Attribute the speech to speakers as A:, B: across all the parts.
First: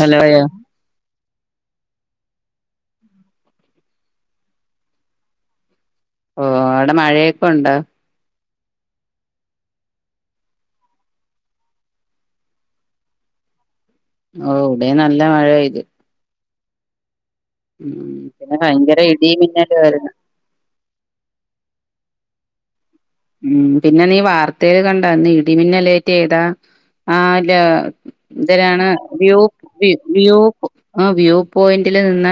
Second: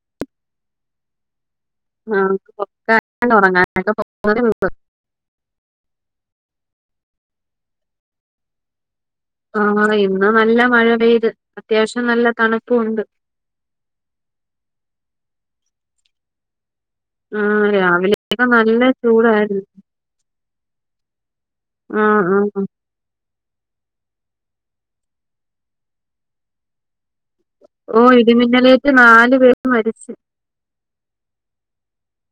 A: Hello യാ
B: ആഹ് ഒറങ്ങാനൊക്കെ
A: ഓ ആടെ മഴയൊക്കെ ഉണ്ടോ
B: ആഹ് ഇന്ന് നല്ല മഴ പെയ്ത് അത്യാവശ്യം നല്ല തണുപ്പു ഉണ്ട്
A: ഓ ഇവിടെ നല്ല മഴ പെയ്ത്
B: ആഹ്
A: മ്മ്
B: രാവിലെയൊക്കെ
A: പിന്ന
B: നല്ല
A: ഭയങ്കര ഇടി
B: ചൂടായിരുന്നു
A: മിന്നല് വരുന്ന്
B: ആഹ് ആഹ്
A: മ്മ് പിന്ന നീ വാർത്തൽ കണ്ടാ ഇടിമിന്നലേറ്റ് ഏതാ ആഹ്
B: ഓ
A: എന്തരാണ്
B: ഇടിമിന്നലേറ്റ് നാലു
A: വ്യൂ
B: പേര് മരിച്ചു
A: വ്യൂ പോ ആഹ് വ്യൂ പോയിന്റില് നിന്ന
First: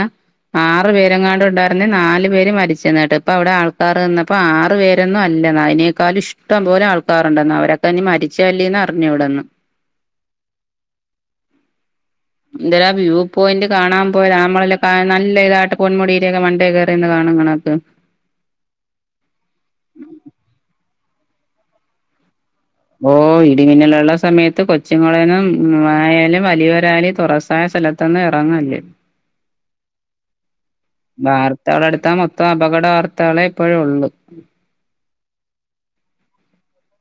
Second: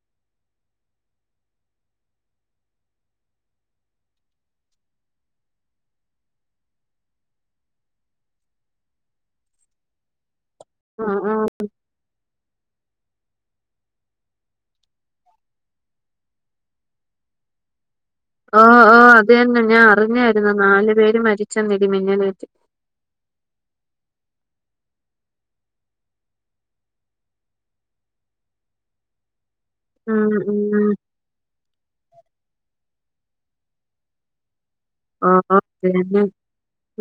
A: ആറ് പേരങ്ങാണ്ട് ഉണ്ടായിരുന്ന നാല് പേര് മരിച്ചെന് കേട്ട് ഇപ്പ അവിടെ ആൾക്കാർന്നപ്പം ആറ് പേരെന്നും അല്ല അയിനേക്കാലും ഇഷ്ടം പോലെ ആൾക്കാരുണ്ടന്ന് അവരോക്കെ ഇഞ്ഞി മരിച്ചല്ലേന്ന്റിഞ്ഞൂടന്ന്
B: ആഹ് ആഹ്
A: എന്തേരാ വ്യൂ പോയിന്റ് കാണാൻ പോയത നളല്ല നല്ല ഇതായിട്ട് പൊന്മുടിടെയൊക്കെ മണ്ടേ കേറി കാണും കണക്ക്
B: ആഹ് ആഹ് അതന്നെ ഞാൻ അറിഞ്ഞാരുന്നു നാലു പേര് മരിച്ചെന്ന് ഇടിമിന്നലേറ്റ്
A: ഓഹ് ഇടിമിന്നലുള്ള സമയത്ത് കൊച്ചുങ്ങളൊന്നും ആയാലും വലിയൊരായാലും തുറസായ സ്ഥലത്ത് ഒന്നും ഇറങ്ങല്ല്
B: ഉഹ് ഉഹ്
A: വാർതകളെടുത്ത മൊത്തം അപകട വാർത്തകളെ ഇപ്പോഴേ ഉള്ളു
B: ആഹ് അതെന്നെ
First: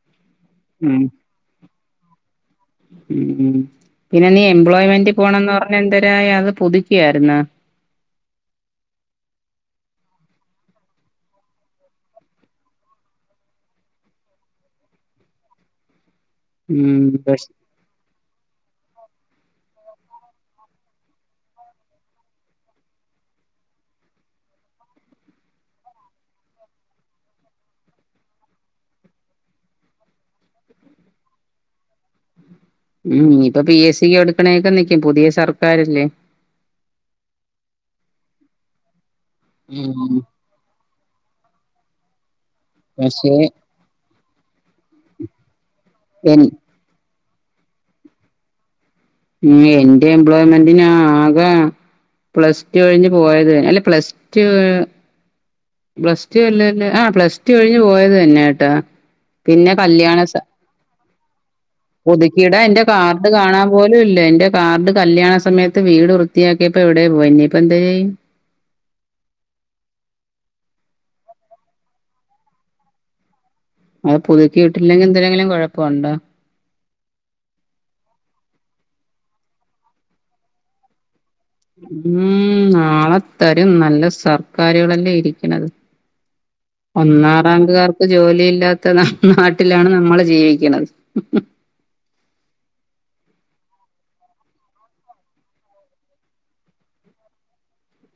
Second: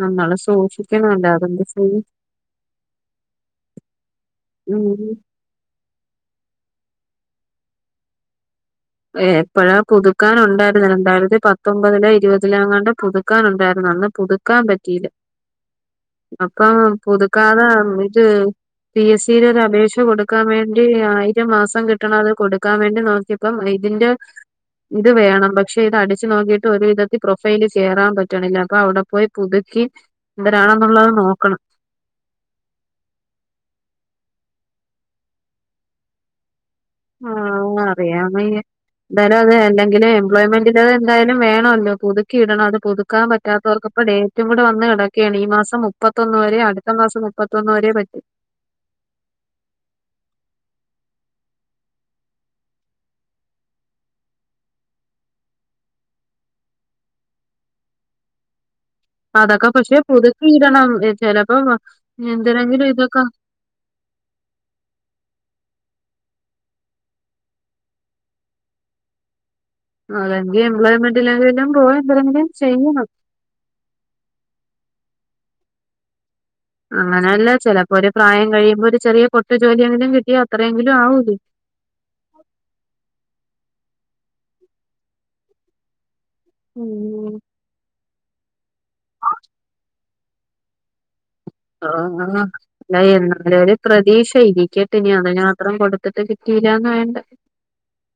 B: നമ്മള് സൂക്ഷിക്കണം അല്ലാതെന്ത്ചെയ്യും
A: ഉം ഉം പിന്നെ നീ
B: ഉം
A: എംപ്ലോയ്മെന്റി പോണെന്ന് പറഞ്ഞ എന്തരായി അത് പുതുക്കിയാരുന്ന
B: എപ്പഴാ പുതുക്കാൻ ഉണ്ടാരുന്ന രണ്ടായിരത്തിപ്പത്തൊമ്പതില ഇരുപതിലാങ്ങാണ്ട് പുതുക്കാൻ ഉണ്ടായിരുന്നു അന്ന് പുതു ക്കാൻ പറ്റീല്ല അപ്പം
A: ഉം പക്ഷെ
B: പുതുക്കാതെ ഇത് പി എസ് സി ടെ ഒരു അപേക്ഷ കൊടുക്കാൻ വേണ്ടി ആയിരം മാസം കിട്ടണത് കൊടുക്കാൻ വേണ്ടി നോക്കി പ്പം ഇതിന്റെ ഇത് വേണം പക്ഷെ ഇത് അടിച്ചു നോക്കീട്ട് ഒരു വിധത്തിൽ പ്രൊഫൈല് കേറാൻ പറ്റണില്ല അപ്പൊ അവിടെ പോയി പുതുക്കി എന്തരാണെന്നുള്ളത് നോക്കണം
A: ഉം ഇനിപ്പൊ പി എസ് സി എടുക്കണേക്കെ നിക്കും പുതിയ സർക്കാരല്ലേ
B: ആഹ് അറിയാൻവയ്യ എന്തായാലും അത് വേണ്ടങ്കിലെ
A: ഉം
B: എംപ്ലോയ്മെന്റ് ഇത് എന്തായാലും വേണോല്ലോ പുതുക്കി ഇടണത് പുതുക്കാൻ
A: പക്ഷെ
B: പറ്റാത്തവർക്കക്കൊ ഡേറ്റും കൂട വന്ന് കെടക്കാണ് ഈ മാസം മുപ്പത്തൊന്ന്
A: എൻ
B: വരെ അടുത്ത മാസം മു മുപ്പത്തൊന്ന് വെരേ പറ്റു
A: ഉം എന്റെ എംപ്ലോയ്മെന്റിനാക പ്ലസ് ടു കഴിഞ്ഞ് പോയത് അല്ല പ്ലസ് ടു പ്ലസ് ടു അല്ലല്ലേ ആഹ് പ്ലസ് ടു കഴിഞ്ഞ് പോയത് തന്നേട്ടാ
B: അതൊക്കെ
A: പിന്നെ
B: പക്ഷെ
A: കല്ല്യാണ സ
B: പുതുക്കി ഇടണം ചിലപ്പോ
A: പുതുക്കീട എന്റെ
B: എന്തിനെങ്കിലും ഇതൊക്കെ
A: കാർഡ് കാണാം പോലൂല്ല എന്റെ കാർഡ് കല്യാണ സമയത്ത് വീട് വൃത്തിയാക്കിയപ്പോ എവിടെ പോയി ഇനിപ്പോ എന്തെര്ചെയ്യ്
B: അതെങ്കി എംപ്ലോയ്മെന്റ്ലെങ്കിലും പോയി എന്തെരെങ്കിലും ചെയ്യണം
A: അത് പുതുക്കീട്ടില്ലെങ്കിൽ എന്തെരെങ്കിലും കൊഴപ്പിണ്ടോ
B: അങ്ങനല്ല ചെലപ്പോ ഒരു പ്രായം കഴിയുംമ്പോ ഒരു ചെറിയ പൊട്ടുജോലിയെങ്കിലും കിട്ടിയാ അത്രയെങ്കിലും ആവൂത്
A: ഉം നാളെത്തരും നല്ല സർക്കാരുകളല്ലേ ഇരിക്കണത്
B: ഉം
A: ഒന്നാറാങ്കുകാർക്ക് ജോലിയില്ലാത്ത നാട്ടിലാണ് നമ്മള് ജീവിക്കണത്
B: ആഹ് ങനെ അല്ല എന്നാലൊരു പ്രതീക്ഷ ഇരിക്കെട്ട് ഇനി അതിനുമാത്രം കൊടുത്തിട്ട് കിട്ടില്ലാന്ന് വേണ്ട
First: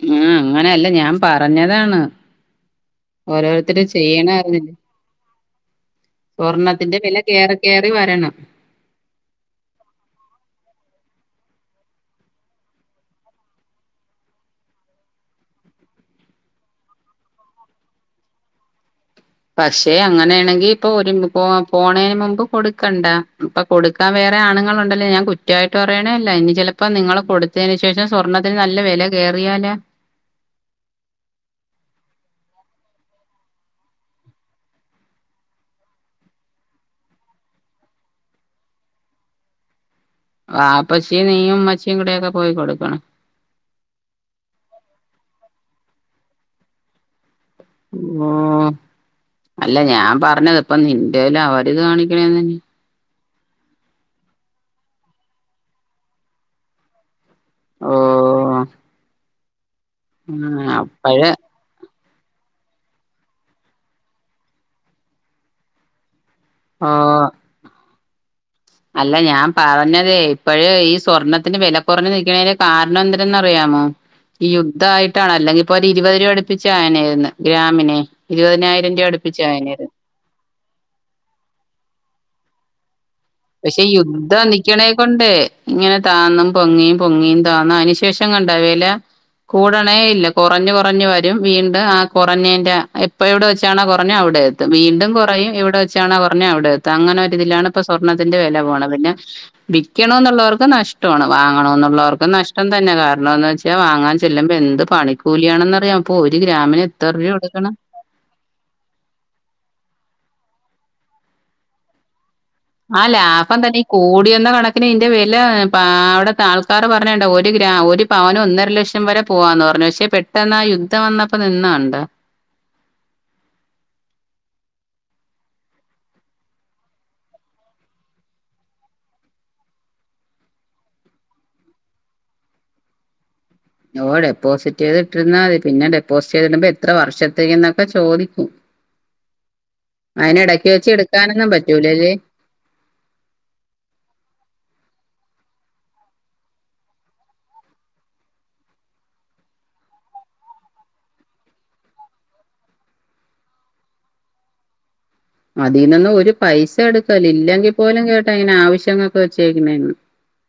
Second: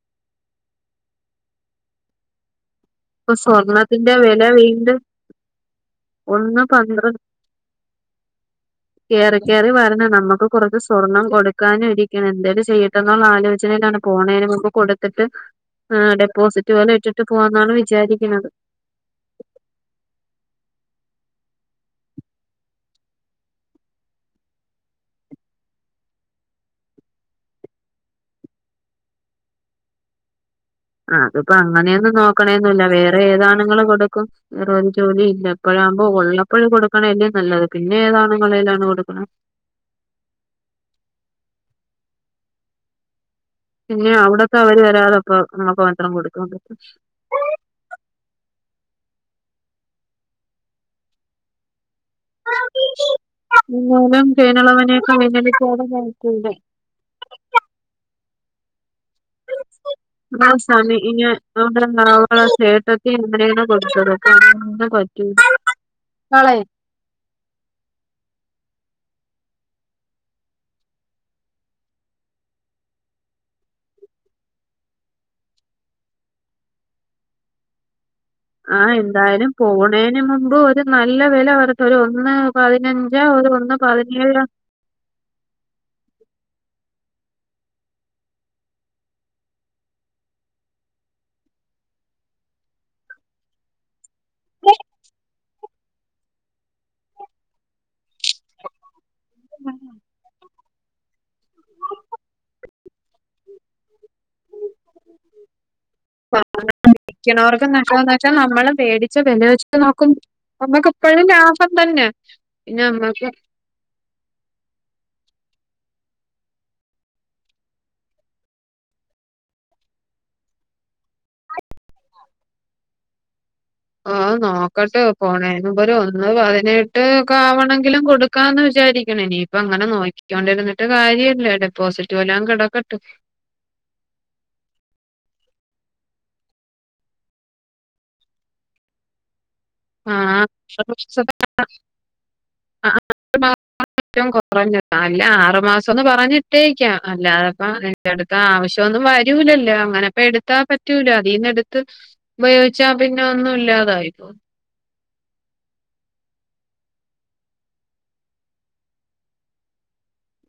A: ഉം അങ്ങനല്ല ഞാൻ പറഞ്ഞതാണ്
B: ഇപ്പൊ
A: ഓരോരുത്തര്
B: സ്വർണത്തിന്റെ
A: ചെയ്യണ
B: വെല
A: അറിഞ്ഞ്
B: വീണ്ടും ഒന്ന്
A: സ്വർണ്ണത്തിന്റെ വില
B: പന്ത്രണ്ട്
A: കേറി കേറി വെരണ്
B: കേറി കേറി വെരണ് നമുക്ക് കൊറച്ച് സ്വർണ്ണം കൊടുക്കാനും ഇരിക്കണ് എന്തേലും ചെയ്യ ട്ടന്നൊളള ആലോചാനയിലാണ് പോണേന് മുമ്പ് കൊടുത്തിട്ട് ഡെപ്പോസിറ്റ് പോലെ ഇട്ടിട്ട് പോകാന്നാണ് വി വിചാരിക്കണത്
A: പക്ഷെ അങ്ങനെയാണെങ്കി ഇപ്പൊ ഒരു പോ പോണേന് മുമ്പ് കൊടുക്കണ്ട ഇപ്പൊ കൊടുക്കാൻ വേറെ ആണുങ്ങളുണ്ടല്ല ഞാൻ കുറ്റായിട്ട് പറയണേ അല്ല ഇനി ചിലപ്പോ നിങ്ങള് കൊടുത്തേന് ശേ ശേഷം സ്വർണ്ണത്തിന് നല്ല വെല കേറിയാല
B: ആഹ് അതിപ്പോ അങ്ങനേന്നും നോക്കണെന്നുല്ല വേറെ ഏതാണുങ്ങള് കൊടുക്കും വേറ ഒരു ജോലീല്ല ഇപ്പഴാവുമ്പോ ഉള്ളപ്പഴ് കൊടുക്കണെല്ലേ നല്ലത് പിന്നെ ഏതാണുങ്ങടെ കയ്യിലാണ് കൊടുക്കണേ
A: വാപ്പച്ചിയും നീയും ഉമ്മച്ചിയും കൂടക്കെപോയി കൊടുക്കണം
B: പിന്നെ അവിടക്ക അവര് വെരാതപ്പോ നമുക്ക് മത്രം കൊടുക്കാപറ്റും
A: ഓഹ് അല്ല ഞാൻ പറഞ്ഞത് ഇപ്പ നിന്റേല് അവര് കാണിക്കണെന്തിന്
B: [unintelligible]
A: ഓഹ്
B: വാ സാമി
A: അപ്പഴ്
B: ഇനിയെ അതൊണ്ട് നാള ചേട്ടത്തി ഇനന്നേ കൊടുത്ത് വിടും പ്പ അങ്ങന നാളായി
A: ആ അല്ല ഞാൻ പറഞ്ഞതേ ഇപ്പഴെ ഈ സ്വർണ്ണത്തിന് വെല കൊറഞ്ഞ് നിക്കണേന്റെ കാർ ണം എന്തരെന്ന് അറിയാമോ ഈ യുദ്ധായിട്ടാണ് അല്ലെങ്കി ഇപ്പൊ ഒരു ഇരുപത് രൂപ അടുപ്പിച്ചായേനെ ഗ്രാമിനെ ഇരുവതിനായിരം രൂപ അടുപ്പിച്ചു ആയേനാരു
B: അതിന് മുമ്പ് ഒരു നല്ല വെല വരത്ത ഒരു ഒന്ന് പതിനഞ്ചോ ഒരു ഒന്ന് പതിനേഴോ
A: ക്കണേ കൊണ്ട് ഇങ്ങനെ താന്നും പൊങ്ങിയും പൊങ്ങിയും താന്നും അയ്നുശേഷം കണ്ടോ വെല. കൂടണേ ഇല്ല. കൊറഞ്ഞു കൊറഞ്ഞു വരും. വീണ്ട ആ കൊറഞ്ഞേന്റെ ഇപ്പൊ എവിടെ വെച്ചാണോ കൊറഞ്ഞേ അവിടെ എത്തും. വീണ്ടും കൊറയും. എവിടെ വച്ചാണോ കൊറഞ്ഞേ അവിടെയെത്തും. അങ്ങനെ ഒരിതിലാണ് ഇപ്പൊ സ്വ ർണത്തിന്റെ വെല പോണ പിന്നെ വിക്കണോന്നുള്ളവർക്ക് നഷ്ട്ടോണ്. വാങ്ങണം എന്നുള്ളവർക്ക് നഷ്ടം തന്നെ കാര ണോന്ന് വെച്ചാ വാങ്ങാൻ ചെല്ലുമ്പൊ എന്ത് പണിക്കൂലിയാണെന്നറിയാ. ഇപ്പ ഒരു ഗ്രാമിന് എത്ര രൂവകൊട്ക്കണം
B: പക്ഷെ നമ്മള മേടിച്ച വെല വച്ച് നോക്കുമ്പോ നമ്മുക്ക് ഇപ്പോഴും ലാഭം തന്നെ പിന്നെ
A: ആഹ്
B: നമ്മക്ക്
A: ലാഭം തന്നെ കൂടി വന്ന കണക്കിന് ഇയ്ന്റെ വെല അവിടത്തെ ആൾക്കാർ പറഞ്ഞണ്ട ഒരു ഗ്രാ ഒര് പവന് ഒന്നര ലക്ഷം വരെ പോവാന്ന് പറഞ്ഞു. പക്ഷെ പെട്ടെന്ന് ആ യുദ്ധം വന്നപ്പോ നിന്ന കണ്ട.
B: ഓഹ് നോക്കട്ടെ പോണേന് മുമ്പ് ഒരു ഒന്ന് പതിനെട്ട് ഒക്കെ ആവണെങ്കിലും കൊടു ക്കാന്ന് വിചാരിക്ക്ണ്. ഇനിയിപ്പ അങ്ങനെ നോക്കിക്കോണ്ടിര്ന്നിട്ട് കാര്യല്ല. ഡെപ്പോസിറ്റ് വല്ലോം കെടക്കട്ട്
A: ഓഹ് ഡെപ്പോസിറ്റ് ചെയ്തിട്ടിര്ന്നാ മതി. പിന്നെ ഡെപ്പോസിറ്റ് ചെയ്തിടുമ്പോ എത്ര വർഷത്തേക്ക് എന്നൊക്കെ ചോദിക്കും. അയ്ന്
B: ആഹ്
A: എടക്ക് വെച്ച് എടുക്കാനൊന്നും പറ്റൂലല്ലേ
B: [inaudible] ഏറ്റവും കൊറഞ്ഞത് അല്ല ആറുമാസം എന്ന് പറഞ്ഞിട്ടേക്കാം അല്ലാതപ്പം എടുത്ത ആവശ്യമൊന്നും വരൂലല്ലോ അങ്ങനെ പ്പ എട്ത്താ പറ്റൂല അതീന്ന് എടുത്ത് ഉപയോഗിച്ചാ പിന്നെ ഒന്നും ഇല്ലാതായി
A: അതീന്നൊന്നും ഒരു പൈസ എടുക്കല്ല് ഇല്ലെങ്കിൽ പോലും കേട്ടാ അയ്ന് ആവശ്യങ്ങൊക്കെ വെച്ചേക്ക്ണേണ്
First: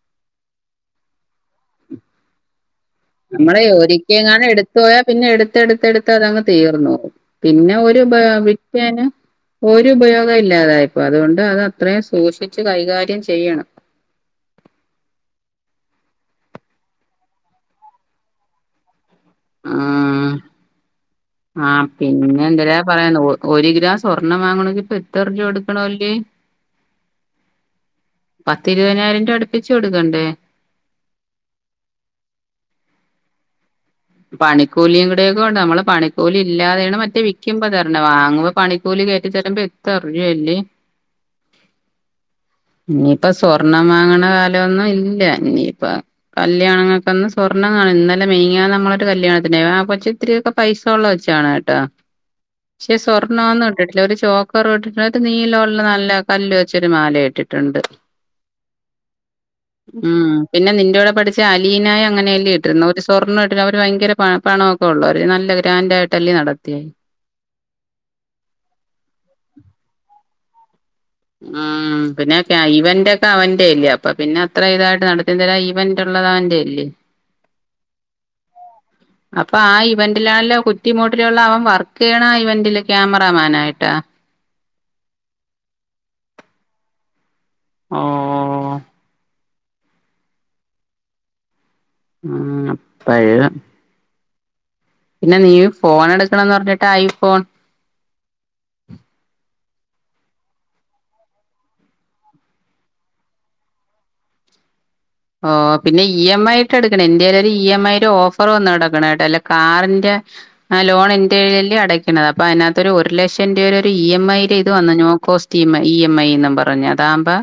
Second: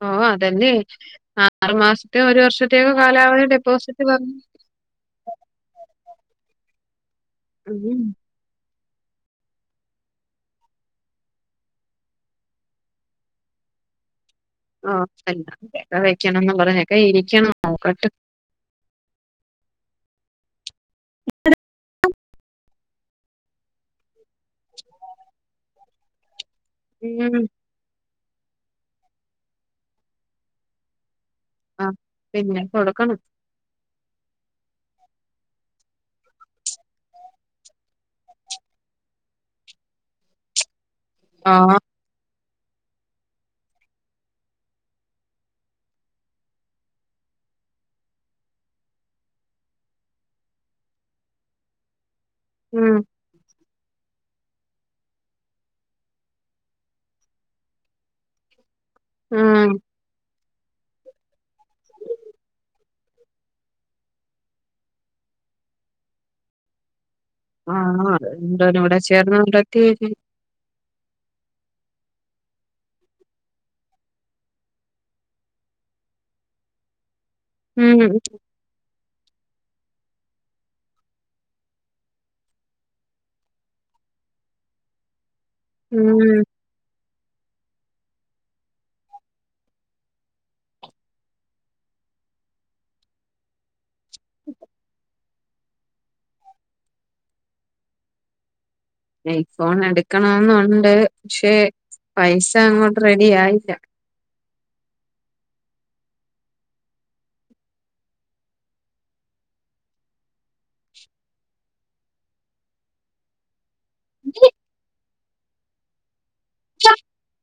B: ഓഹ് അതന്നെ ആറു മാസത്തേ ഒരു വർഷത്തേക്കോ കാലാവധി ഡെപ്പോസിറ്റ് പ
A: ത്തോയാ പിന്നെ എട്ത്തട്ത്ത് എടുത്ത് അതങ്ങ് തീർന്നോവും. പിന്നെ ഒരു
B: ഉം
A: ഉപയോ വിറ്റേന് ഒരു ഉപയോഗം ഇല്ലാതായിപ്പോ അതുകൊണ്ട് അത് അത്രയും സൂക്ഷിച്ച് കൈകാര്യം ചെയ്യണം.
B: ഓഹ് അല്ലതൊക്കെ വെക്കണംന്ന് പറഞ്ഞക്കെ ഇരിക്കണം നോക്കട്ട്
A: ആഹ് ആഹ് പിന്നെ എന്തല പറയന്ന് ഒര് ഗ്രാം സ്വർണം വാങ്ങണങ്കി ഇപ്പ എത്ര രൂവ കൊട്ക്കണല്ലേ
B: ഉം
A: പത്തിരുവയ്നായിരം രൂപ അടുപ്പിച്ച് കൊടുക്കണ്ടേ
B: ആഹ് പിന്നെ കൊടുക്കണം.
A: പണിക്കൂലിയും കൂടൊക്കെ ഒണ്ട്. നമ്മള് പണിക്കൂലി ഇല്ലാതെയാണ് മറ്റേ വിക്കുമ്പോ തരണേ വാങ്ങുമ്പോ പണി കൂലി കയറ്റി തരുമ്പോ എത്ര രൂവയാ ല്ലേ
B: ആഹ്
A: ഇനിയിപ്പ സ്വർണം വാങ്ങണ കാലോന്നും ഇല്ല. ഇനിയിപ്പ കല്യാണങ്ങൾക് ഒന്നും സ്വർണ്ണം കാണില്ല. ഇന്നലെ മെനിഞ്ഞാന്ന് നമ്മളെ കല്യാണത്തിന് പോയി ആ കൊച്ച് ഇത്തിരി ഒക്കെ പൈസ ഒള്ള കൊച്ചാണ് കേട്ടോ. ശേ
B: ഉം
A: സ്വ ർണോന്നും ഇട്ടിട്ടില്ല. ഒരു ചോക്കർ ഇട്ടിട്ടുണ്ട്. ഒരു നീലമുള്ള നല്ല കല്ല് വെച്ചൊരു മാല ഇട്ടിട്ടുണ്ട്. [unintelligible]
B: ആഹ്
A: ആഹ് പിന്നെ നിന്റെ കൂടെ പഠിച്ച അലീനായും അങ്ങനെയല്ലേ ഇട്ടിരുന്നെ ഒരു സ്വർണം ഇട്ട ട്ട് ഭയങ്കര പ പണൊക്കെ ഉള്ളവര്. നല്ല ഗ്രാൻഡായിട്ടല്ലേ നടത്തിയേ
B: ആഹ് [unintelligible] ചേർന്ന കൊണ്ടക്കേനി
A: ആഹ് ആഹ് പിന്നെ ക്കെ ഇവന്റ് ഒക്കെ അവന്റെ ഇല്ലേ അപ്പൊ പിന്നെ അത്ര ഇതായിട്ട് നടത്തി തരാന് ഇവന്റ് ഒള്ളത് അവന്റെ അല്ലേ
B: ഉം
A: അപ്പൊ ആഹ് ഇവന്റിലാണല്ലോ കുറ്റിമൂട്ടിലുള്ള അവൻ വർക്കെയ്യ്ണ ആ ഇവന്റില് ക്യാമറാമാൻ ആയിട്ടാ
B: ഉം
A: ആഹ് ആഹ് അപ്പഴ് പിന്നെ നീ ഫോൺ എടുക്കണംന്ന് പറഞ്ഞിട്ട് ഐഫോൺ
B: ഐഫോൺ എടുക്കണന്നുണ്ട് പക്ഷെ പൈസ അങ്ങോട്ട് റെഡി ആയില്ല
A: ഓഹ് പിന്നെ ഇ എം ഐ യിട്ട് എടുക്കണം എന്റേലൊരു ഇ എം ഐയുടെ ഓഫർ വന്നു കിടക്ക്ണ് കേട്ടോ അല്ലെ കാറിന്റെ ആഹ് ലോൺ എന്റെതില് അല്ലെ അടയ്ക്കണത് അപ്പ അയിനാത്ത് ഒര് ഒരു ലക്ഷം രൂപേടെ ഒരു ഇ എം ഐ ടെ ഇത് വന്നു no cost E M I എന്നും പറഞ്ഞു അതാമ്പൊ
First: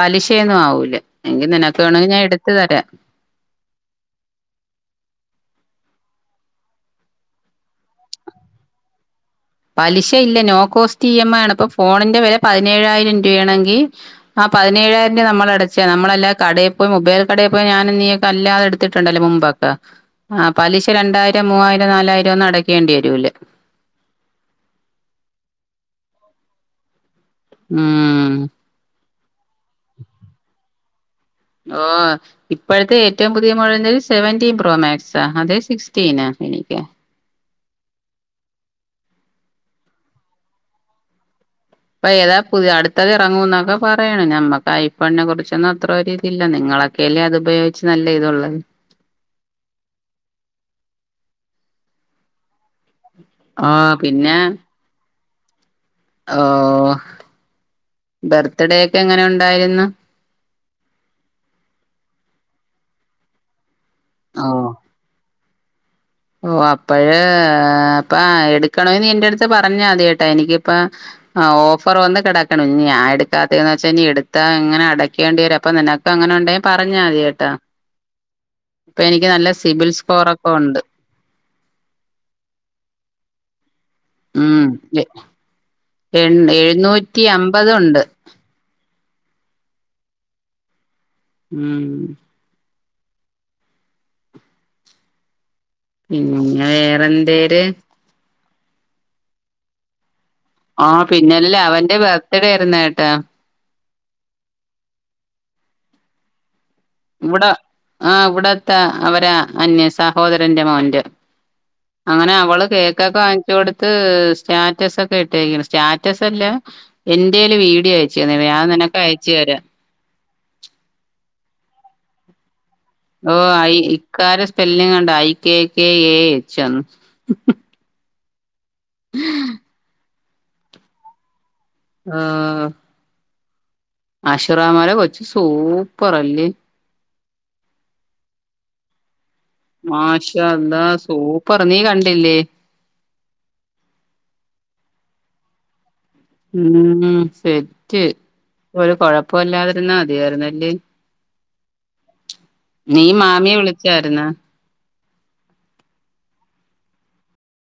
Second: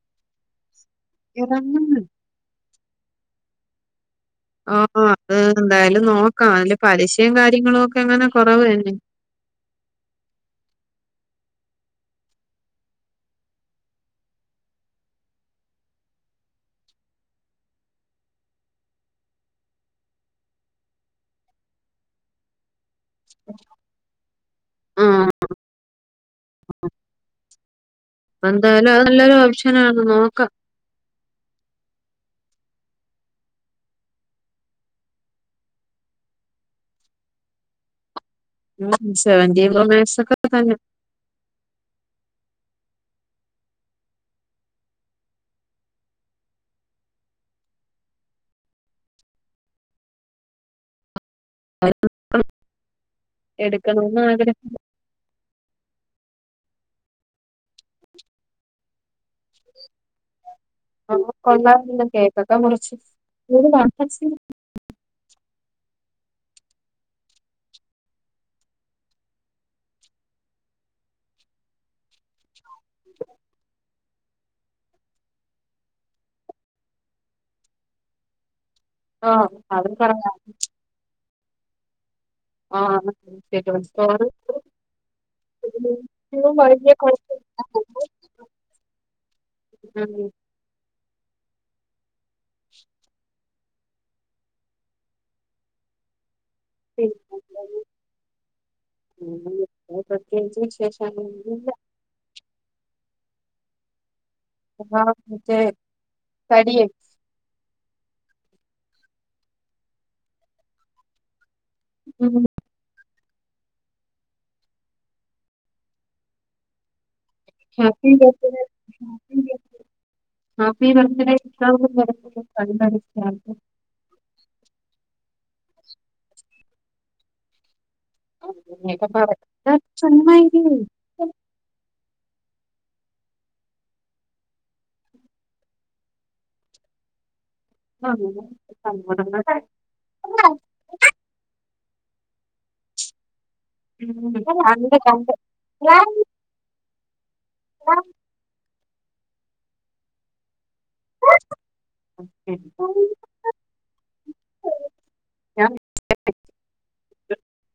A: പലിശയൊന്നും ആവൂല എങ്കിൽ നിനക്ക്
B: ഇറങ്ങുന്നു
A: വേണെങ്കിൽ ഞാൻ എടുത്തു തരാ
B: ഓഹ് അത് എന്തായാലും നോക്കണം അതില് പലിശയും കാര്യങ്ങളും ഒക്കെ എങ്ങനെ കൊറവ് തന്നെ
A: പലിശ ഇല്ല no cost E M I ആണ് ഇപ്പൊ ഫോണിന്റെ വില പതിനേഴായിരം രൂപയാണെങ്കിൽ ആഹ് പതിനേഴായിരം രൂപ നമ്മള് അടച്ചതി നമ്മളല്ലാതെ കടയിൽ പോയി മൊബൈൽ കടയിൽ പോയി ഞാനും നീയൊക്കെ അല്ലതെടു എട്ത്തിട്ടുണ്ടല്ലോ മുമ്പൊക്കെ ആഹ് പലിശ രണ്ടായിരം മൂവായിരം നാലായിരം ഒന്നും അടക്കേണ്ടി വരുല്ല
B: [unintelligible] ആഹ്
A: ഉം
B: എന്തായാലും അത് നല്ലൊരു ഓപ്ഷനാണ് നോക്കാം
A: ഓഹ് ഇപ്പോഴത്തെ ഏറ്റവും പുതിയ മോഡൽ എന്ത് സെവന്റീൻ പ്രോ മാക്സാ അതെ സിക്സ്റ്റീനാ എനിക്ക്
B: [inaudible] സേവന്റീൻ പ്രൊ മാക്സ് ഒക്കെ തന്നെയാ
A: ഇപ്പൊ ഏതാ പുതിയ അടുത്തത് ഇറങ്ങൂന്നൊക്കെ പറയ്ണ് ഞമ്മക് ഐ ഫോണിനെ കുറിച്ചൊന്നും അത്ര ഒരിത് ഇല്ല നിങ്ങളെ ക്കല്ലേ അത് ഉപയോഗിച്ച് നല്ല ഇതൊള്ളത്
B: [inaudible]
A: ആ
B: എടുക്കണോന്ന് ആഗ്രഹം
A: ഓഹ് ബർത്ത്ഡേ ഒക്കെ എങ്ങനെ ഉണ്ടായിരുന്ന്
B: ഓഹ് കൊള്ളായിരുന്നു കേക്കൊക്കെ മുറിച്ചു [unintelligible] വാപ്പച്ചി
A: ഓഹ് അപ്പഴ് അപ്പ എടുക്കണെ നീ എന്റെ അടുത്ത് പറഞ്ഞ മതി കേട്ടോ എനിക്കിപ്പ ആഹ് ഓഫർ വന്ന് കിടക്കണ് ഇനി ഞാൻ എടുക്കാത്തെന്ന് ച്ച നീ എടുത്താ ഇങ്ങനെ അടക്കേണ്ടി വരും അപ്പൊ നിനക്ക് അങ്ങനെ ഉണ്ടെങ്കിൽ പറഞ്ഞാതികേട്ട ഇപ്പൊ എനിക്ക്
B: ആ
A: നല്ല
B: അത്
A: സിബിൽ
B: പറയാം
A: സ്കോറൊക്കെ ഒണ്ട്
B: ആഹ് സിബിൽ സ്കോർ
A: ഉം എ എഴുന്നൂറ്റി അമ്പതുണ്ട്
B: [unintelligible] [inaudible]
A: ഉം
B: [unintelligible]
A: ഉം പിന്നെ വേറെ എന്തേര്
B: പിന്നെ [inaudible] പ്രത്യേകിച്ച്
A: ആ
B: വിശേഷം അങ്ങനെ
A: പിന്നല്ല
B: ഒന്നുല്ല
A: അവന്റെ ബർത്ത്ഡേ ആരുന്നു കേട്ട
B: [inaudible] മറ്റേ തടിയൻ
A: ഇവിട ആഹ് ഇവിടത്തെ അവരാ അന്നെ സഹോദരന്റെ മോന്റെ അങ്ങനെ അവള് കേ ക്കൊക്കെ വാങ്ങിച്ചു കൊടുത്ത് സ്റ്റാറ്റസ് ഒക്കെ ഇട്ടരിക്ക്ണ് സ്റ്റാറ്റസ് അല്ല എന്റെല് വീഡിയോ
B: ഹാപ്പി
A: അയച് തന്ന്
B: ബർത്ത്ഡേ
A: ഞാൻ നിനക്ക്‌ അയച്ചു
B: ഹാപ്പി
A: തരാ
B: ബർത്ത്ഡേ ഹാപ്പി ബർത്ത്ഡേ [inaudible]
A: ഓഹ് ഇക്കാന്റെ സ്പെല്ലിങ്ങ് കണ്ട I K K A H ന്ന്
B: [inaudible]
A: ആഹ് മഷുറാമാരെ കൊച്ച് സൂപ്പറല്ലേ
B: [unintelligible]
A: മാഷ
B: കണ്ട്
A: അല്ലാഹ് സൂപ്പർ നീ കണ്ടില്ലേ
B: ഉം കണ്ട് കണ്ട് ഞാൻ
A: ഉം സെറ്റ് ഒരു കൊഴപ്പ ഇല്ലാതിരുന്നാ മതിയാര്ന്ന് അല്ലെ നീ മാമിയെ വിളിച്ചായിര്ന്നാ
B: ഞാൻ